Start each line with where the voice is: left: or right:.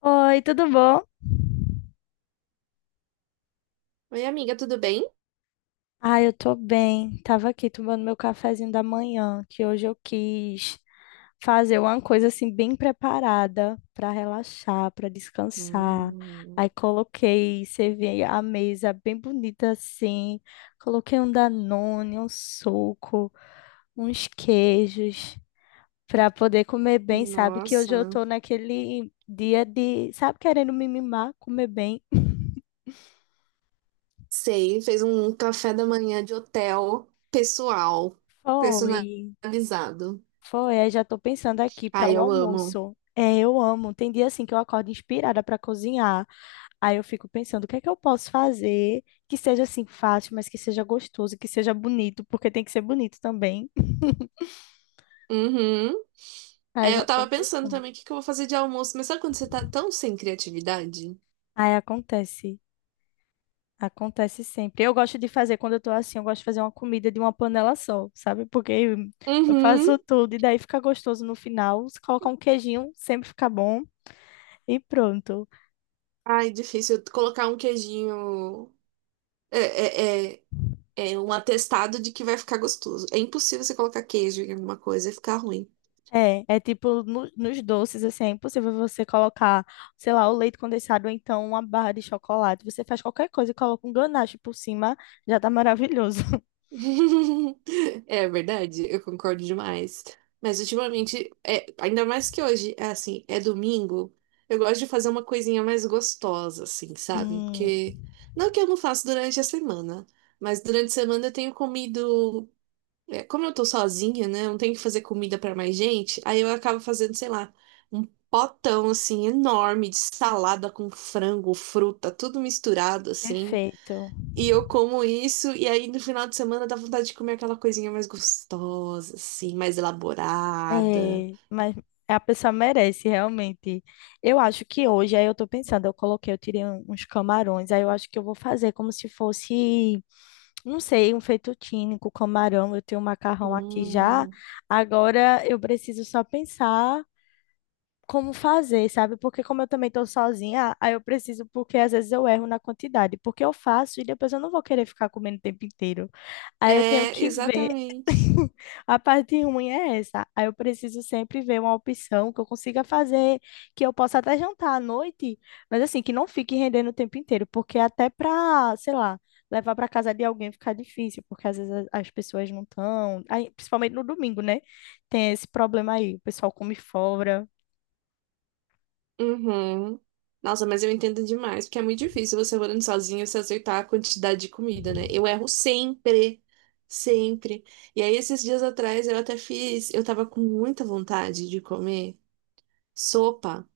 left: Oi, tudo bom?
right: Oi, amiga, tudo bem?
left: Ah, eu tô bem. Tava aqui tomando meu cafezinho da manhã, que hoje eu quis fazer uma coisa assim bem preparada pra relaxar, pra descansar.
right: Hum,
left: Aí coloquei, servi a mesa bem bonita assim. Coloquei um Danone, um suco, uns queijos pra poder comer bem, sabe? Que
right: nossa,
left: hoje eu tô naquele dia de, sabe, querendo me mimar, comer bem.
right: sei, fez um café da manhã de hotel pessoal,
left: Foi.
right: personalizado.
left: Foi, aí já tô pensando aqui para
right: Ai,
left: o
right: eu amo.
left: almoço. É, eu amo. Tem dia assim que eu acordo inspirada para cozinhar. Aí eu fico pensando, o que é que eu posso fazer que seja assim fácil, mas que seja gostoso, que seja bonito, porque tem que ser bonito também.
right: Uhum.
left: Aí
right: É,
left: já
right: eu
left: tô
right: tava pensando
left: pensando.
right: também o que que eu vou fazer de almoço, mas sabe quando você tá tão sem criatividade?
left: Aí acontece. Acontece sempre. Eu gosto de fazer quando eu tô assim, eu gosto de fazer uma comida de uma panela só, sabe? Porque eu
right: Uhum.
left: faço tudo e daí fica gostoso no final. Se colocar um queijinho, sempre fica bom e pronto.
right: Ai, difícil colocar um queijinho. É, é, é, é um atestado de que vai ficar gostoso. É impossível você colocar queijo em alguma coisa e ficar ruim.
left: É, é tipo nos doces, assim, é impossível você colocar, sei lá, o leite condensado ou então uma barra de chocolate. Você faz qualquer coisa e coloca um ganache por cima, já tá maravilhoso.
right: É verdade, eu concordo demais. Mas ultimamente, é, ainda mais que hoje, é assim, é domingo, eu gosto de fazer uma coisinha mais gostosa, assim, sabe?
left: Sim,
right: Porque não que eu não faço durante a semana, mas durante a semana eu tenho comido. É, como eu tô sozinha, né? Eu não tenho que fazer comida pra mais gente, aí eu acabo fazendo, sei lá, um potão, assim, enorme de salada com frango, fruta, tudo misturado, assim.
left: perfeito.
right: E eu como isso, e aí no final de semana dá vontade de comer aquela coisinha mais gostosa, assim, mais elaborada.
left: É, mas a pessoa merece, realmente. Eu acho que hoje, aí eu tô pensando, eu coloquei, eu tirei uns camarões, aí eu acho que eu vou fazer como se fosse, não sei, um fettuccine com camarão. Eu tenho um macarrão aqui já.
right: Hum.
left: Agora eu preciso só pensar. Como fazer, sabe? Porque como eu também tô sozinha, aí eu preciso, porque às vezes eu erro na quantidade, porque eu faço e depois eu não vou querer ficar comendo o tempo inteiro. Aí eu tenho
right: É,
left: que ver.
right: exatamente.
left: A parte ruim é essa. Aí eu preciso sempre ver uma opção que eu consiga fazer, que eu possa até jantar à noite, mas assim, que não fique rendendo o tempo inteiro, porque até pra, sei lá, levar pra casa de alguém fica difícil, porque às vezes as pessoas não estão, principalmente no domingo, né? Tem esse problema aí, o pessoal come fora.
right: Uhum. Nossa, mas eu entendo demais, porque é muito difícil você morando sozinho se acertar a quantidade de comida, né? Eu erro sempre, sempre. E aí, esses dias atrás, eu até fiz, eu tava com muita vontade de comer sopa,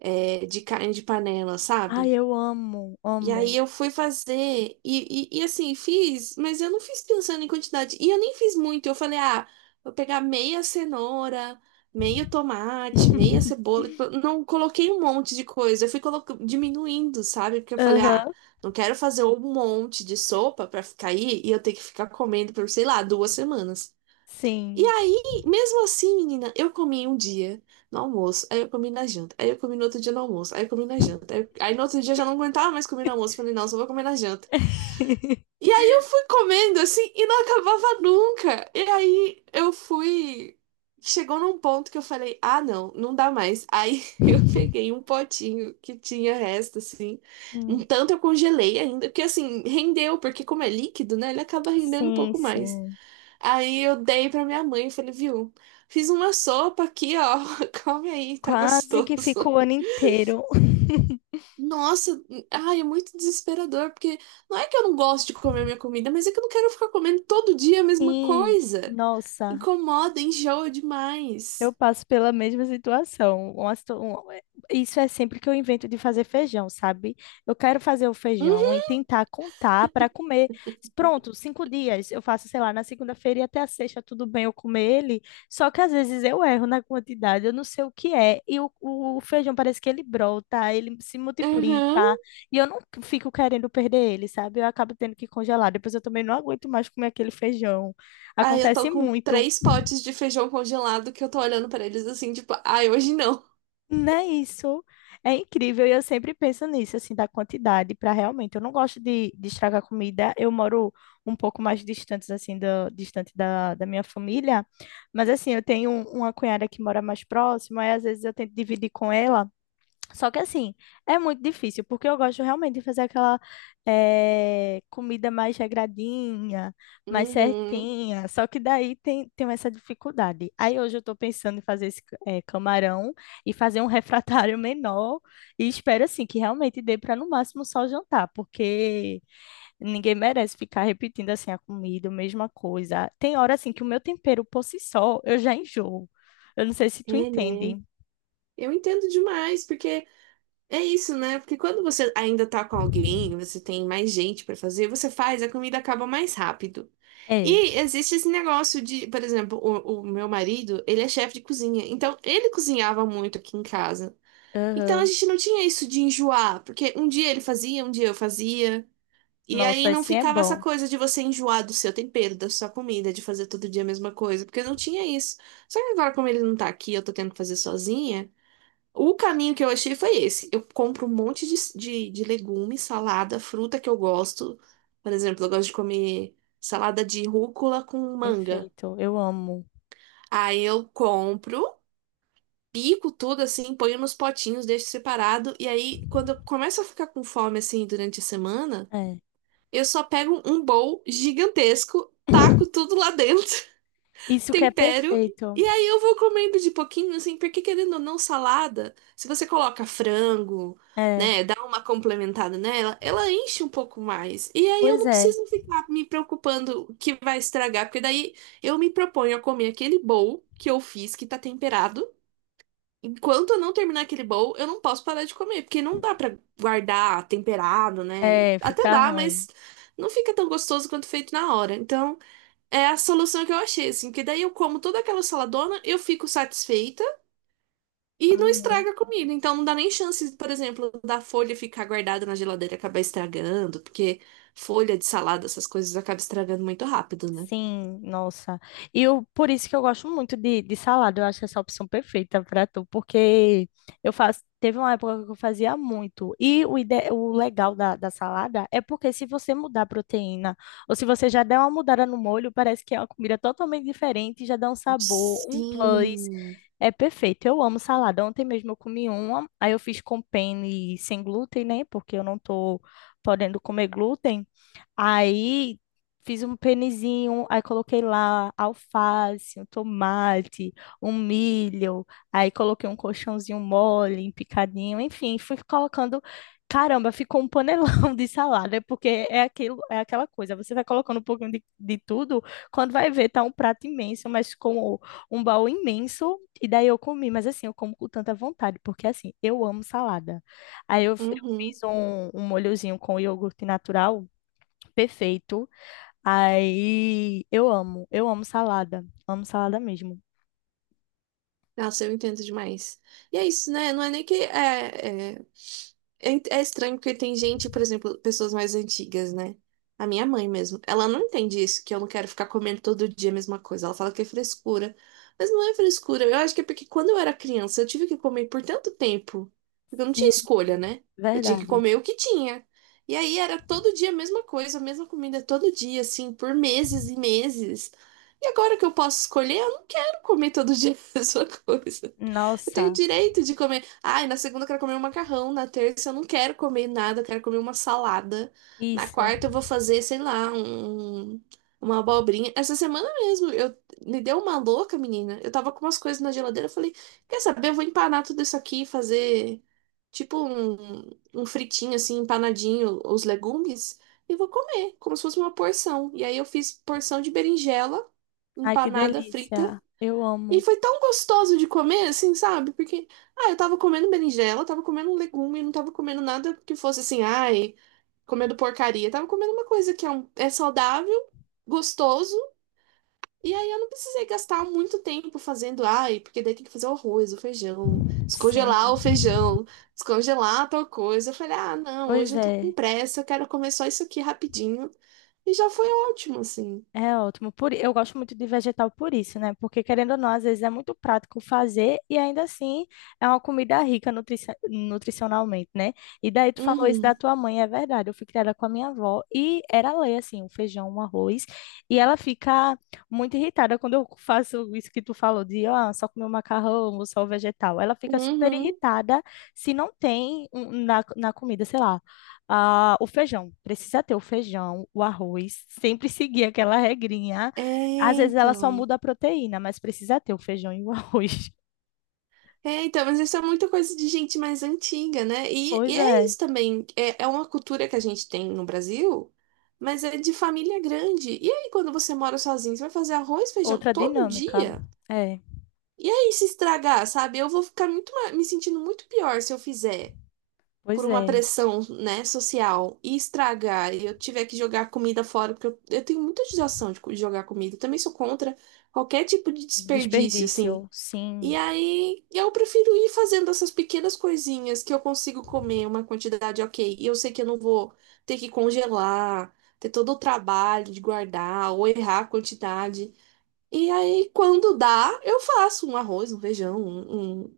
right: é, de carne de panela,
left: Ai,
right: sabe?
left: eu amo,
right: E aí
left: amo.
right: eu fui fazer, e assim, fiz, mas eu não fiz pensando em quantidade. E eu nem fiz muito. Eu falei, ah, vou pegar meia cenoura, meio tomate, meia cebola. Tipo, eu não coloquei um monte de coisa. Eu fui colocando diminuindo, sabe? Porque eu falei, ah,
left: Aham.
right: não quero fazer um monte de sopa pra ficar aí e eu ter que ficar comendo por, sei lá, duas semanas. E
left: Sim.
right: aí, mesmo assim, menina, eu comi um dia no almoço, aí eu comi na janta, aí eu comi no outro dia no almoço, aí eu comi na janta. Aí no outro dia eu já não aguentava mais comer no almoço, falei, não, só vou comer na janta. E aí eu fui comendo assim e não acabava nunca. E aí eu fui. Chegou num ponto que eu falei, ah, não, não dá mais. Aí eu peguei um potinho que tinha resto, assim. Um
left: Hum.
right: tanto eu congelei ainda, porque assim, rendeu, porque como é líquido, né, ele acaba rendendo um
left: Sim,
right: pouco mais.
left: sim.
right: Aí eu dei pra minha mãe e falei, viu, fiz uma sopa aqui, ó, come aí, tá
left: Quase que fico
right: gostoso.
left: o ano inteiro.
right: Nossa, ai, é muito desesperador, porque não é que eu não gosto de comer minha comida, mas é que eu não quero ficar comendo todo dia a mesma
left: Sim,
right: coisa.
left: nossa.
right: Incomoda, enjoa
left: Eu
right: demais.
left: passo pela mesma situação. Uma situa- um- é- Isso é sempre que eu invento de fazer feijão, sabe? Eu quero fazer o feijão e
right: Uhum,
left: tentar contar para comer. Pronto, 5 dias. Eu faço, sei lá, na segunda-feira e até a sexta, tudo bem eu comer ele. Só que às vezes eu erro na quantidade, eu não sei o que é. E o feijão parece que ele brota, ele se
right: uhum.
left: multiplica. E eu não fico querendo perder ele, sabe? Eu acabo tendo que congelar. Depois eu também não aguento mais comer aquele feijão.
right: Aí eu tô
left: Acontece
right: com
left: muito.
right: três potes de feijão congelado que eu tô olhando pra eles assim, tipo, ai, hoje não.
left: Não é isso. É incrível e eu sempre penso nisso, assim, da quantidade para realmente. Eu não gosto de estragar comida. Eu moro um pouco mais distante, assim, distante da minha família. Mas, assim, eu tenho uma cunhada que mora mais próxima e às vezes eu tento dividir com ela. Só que assim, é muito difícil, porque eu gosto realmente de fazer aquela comida mais regradinha, mais
right: Uhum.
left: certinha. Só que daí tem, tem essa dificuldade. Aí hoje eu tô pensando em fazer esse camarão e fazer um refratário menor. E espero assim que realmente dê para no máximo só jantar, porque ninguém merece ficar repetindo assim a comida, a mesma coisa. Tem hora assim que o meu tempero por si só eu já enjoo. Eu não sei se tu
right: É, né?
left: entende.
right: Eu entendo demais, porque é isso, né? Porque quando você ainda tá com alguém, você tem mais gente pra fazer, você faz, a comida acaba mais rápido.
left: É.
right: E existe esse negócio de, por exemplo, o meu marido, ele é chefe de cozinha, então ele cozinhava muito aqui em casa. Então a
left: Aham.
right: gente não tinha isso de enjoar, porque um dia ele fazia, um dia eu fazia. E aí
left: Nossa,
right: não
left: assim é
right: ficava essa
left: bom.
right: coisa de você enjoar do seu tempero, da sua comida, de fazer todo dia a mesma coisa, porque não tinha isso. Só que agora, como ele não tá aqui, eu tô tendo que fazer sozinha. O caminho que eu achei foi esse. Eu compro um monte de, de legume, salada, fruta que eu gosto. Por exemplo, eu gosto de comer salada de rúcula com manga.
left: Perfeito. Eu amo.
right: Aí eu compro, pico tudo assim, ponho nos potinhos, deixo separado. E aí, quando eu começo a ficar com fome assim durante a semana,
left: É.
right: eu só pego um bowl gigantesco, taco tudo lá dentro
left: Isso que é
right: tempero.
left: perfeito.
right: E aí eu vou comendo de pouquinho, assim, porque querendo ou não, salada, se você coloca frango,
left: É.
right: né, dá uma complementada nela, ela enche um pouco mais. E aí eu
left: Pois
right: não
left: é.
right: preciso ficar me preocupando que vai estragar, porque daí eu me proponho a comer aquele bowl que eu fiz, que tá temperado. Enquanto eu não terminar aquele bowl, eu não posso parar de comer, porque não dá pra guardar temperado, né?
left: É,
right: Até
left: fica
right: dá,
left: ruim.
right: mas não fica tão gostoso quanto feito na hora. Então, é a solução que eu achei, assim, que daí eu como toda aquela saladona, eu fico satisfeita e não estraga a comida. Então não dá nem chance, por exemplo, da folha ficar guardada na geladeira e acabar estragando, porque folha de salada, essas coisas acaba estragando muito rápido, né?
left: Sim, nossa. E eu, por isso que eu gosto muito de salada. Eu acho essa opção perfeita para tu, porque eu faço. Teve uma época que eu fazia muito. E o legal da salada é porque se você mudar a proteína, ou se você já der uma mudada no molho, parece que é uma comida totalmente diferente, já dá um sabor, um plus.
right: Sim.
left: É perfeito. Eu amo salada. Ontem mesmo eu comi uma, aí eu fiz com penne sem glúten, né? Porque eu não tô podendo comer glúten. Aí fiz um penizinho, aí coloquei lá alface, um tomate, um milho, aí coloquei um colchãozinho mole, um picadinho, enfim, fui colocando. Caramba, ficou um panelão de salada, porque é aquilo, é aquela coisa. Você vai colocando um pouquinho de tudo, quando vai ver, tá um prato imenso, mas com um baú imenso. E daí eu comi, mas assim, eu como com tanta vontade, porque assim, eu amo salada. Aí eu
right: Uhum.
left: fiz um molhozinho com iogurte natural perfeito. Aí eu amo salada mesmo.
right: Nossa, eu entendo demais. E é isso, né? Não é nem que é estranho porque tem gente, por exemplo, pessoas mais antigas, né? A minha mãe mesmo. Ela não entende isso, que eu não quero ficar comendo todo dia a mesma coisa. Ela fala que é frescura. Mas não é frescura. Eu acho que é porque quando eu era criança, eu tive que comer por tanto tempo. Porque eu não tinha
left: Sim,
right: escolha, né? Eu tinha que
left: verdade.
right: comer o que tinha. E aí era todo dia a mesma coisa, a mesma comida todo dia, assim, por meses e meses. E agora que eu posso escolher, quero comer todo dia a mesma coisa. Eu tenho
left: Nossa,
right: direito de comer. Ai, na segunda eu quero comer um macarrão, na terça eu não quero comer nada, eu quero comer uma salada. Na
left: isso.
right: quarta eu vou fazer, sei lá, uma abobrinha. Essa semana mesmo, eu me deu uma louca, menina. Eu tava com umas coisas na geladeira, eu falei, quer saber? Eu vou empanar tudo isso aqui e fazer tipo um fritinho assim, empanadinho, os legumes, e vou comer, como se fosse uma porção. E aí eu fiz porção de berinjela
left: Ai, que
right: empanada frita
left: delícia. Eu
right: e
left: amo.
right: foi tão gostoso de comer, assim, sabe? Porque, ah, eu tava comendo berinjela, tava comendo um legume, não tava comendo nada que fosse assim, ai, comendo porcaria. Eu tava comendo uma coisa que é, é saudável, gostoso, e aí eu não precisei gastar muito tempo fazendo, ai, porque daí tem que fazer o arroz,
left: Sim,
right: o feijão, descongelar tal coisa. Eu falei, ah, não,
left: pois
right: hoje eu tô com
left: é.
right: pressa, eu quero comer só isso aqui rapidinho. E já foi ótimo, assim.
left: É ótimo. Por, eu gosto muito de vegetal por isso, né? Porque, querendo ou não, às vezes é muito prático fazer e ainda assim é uma comida rica nutrici- nutricionalmente, né? E daí tu falou isso da
right: Uhum,
left: tua mãe, é verdade. Eu fui criada com a minha avó e era lei, assim, um feijão, um arroz. E ela fica muito irritada quando eu faço isso que tu falou de, ó, só comer o macarrão ou só o vegetal. Ela fica super
right: uhum.
left: irritada se não tem na comida, sei lá ah, o feijão. Precisa ter o feijão, o arroz, sempre seguir aquela regrinha.
right: É,
left: Às vezes ela só
right: então.
left: muda a proteína, mas precisa ter o feijão e o arroz.
right: É, então, mas isso é muita coisa de gente mais antiga, né? E
left: Pois
right: é
left: é,
right: isso também. É uma cultura que a gente tem no Brasil, mas é de família grande. E aí, quando você mora sozinho, você vai fazer arroz, feijão
left: outra
right: todo
left: dinâmica.
right: dia?
left: É,
right: E aí, se estragar, sabe? Eu vou ficar muito, me sentindo muito pior se eu fizer por
left: pois
right: uma
left: é.
right: pressão, né, social e estragar e eu tiver que jogar comida fora, porque eu tenho muita judiação de de jogar comida. Eu também sou contra qualquer tipo de desperdício, assim.
left: Desperdício,
right: E
left: sim.
right: aí eu prefiro ir fazendo essas pequenas coisinhas que eu consigo comer uma quantidade ok. E eu sei que eu não vou ter que congelar, ter todo o trabalho de guardar ou errar a quantidade. E aí, quando dá, eu faço um arroz, um feijão, um...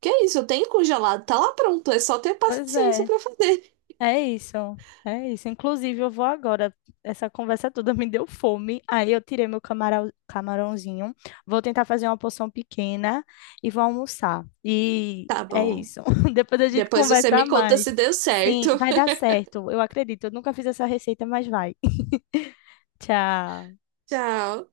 right: Que é isso, eu tenho congelado, tá lá pronto, é só ter
left: Pois
right: paciência
left: é.
right: pra fazer.
left: É isso, é isso. Inclusive, eu vou agora. Essa conversa toda me deu fome. Aí eu tirei meu camarão, camarãozinho. Vou tentar fazer uma porção pequena e vou almoçar. E
right: Tá
left: é
right: bom.
left: isso. Depois a gente
right: Depois você
left: conversa
right: me conta
left: mais.
right: se deu certo.
left: Sim, vai dar certo. Eu acredito. Eu nunca fiz essa receita, mas vai. Tchau.
right: Tchau.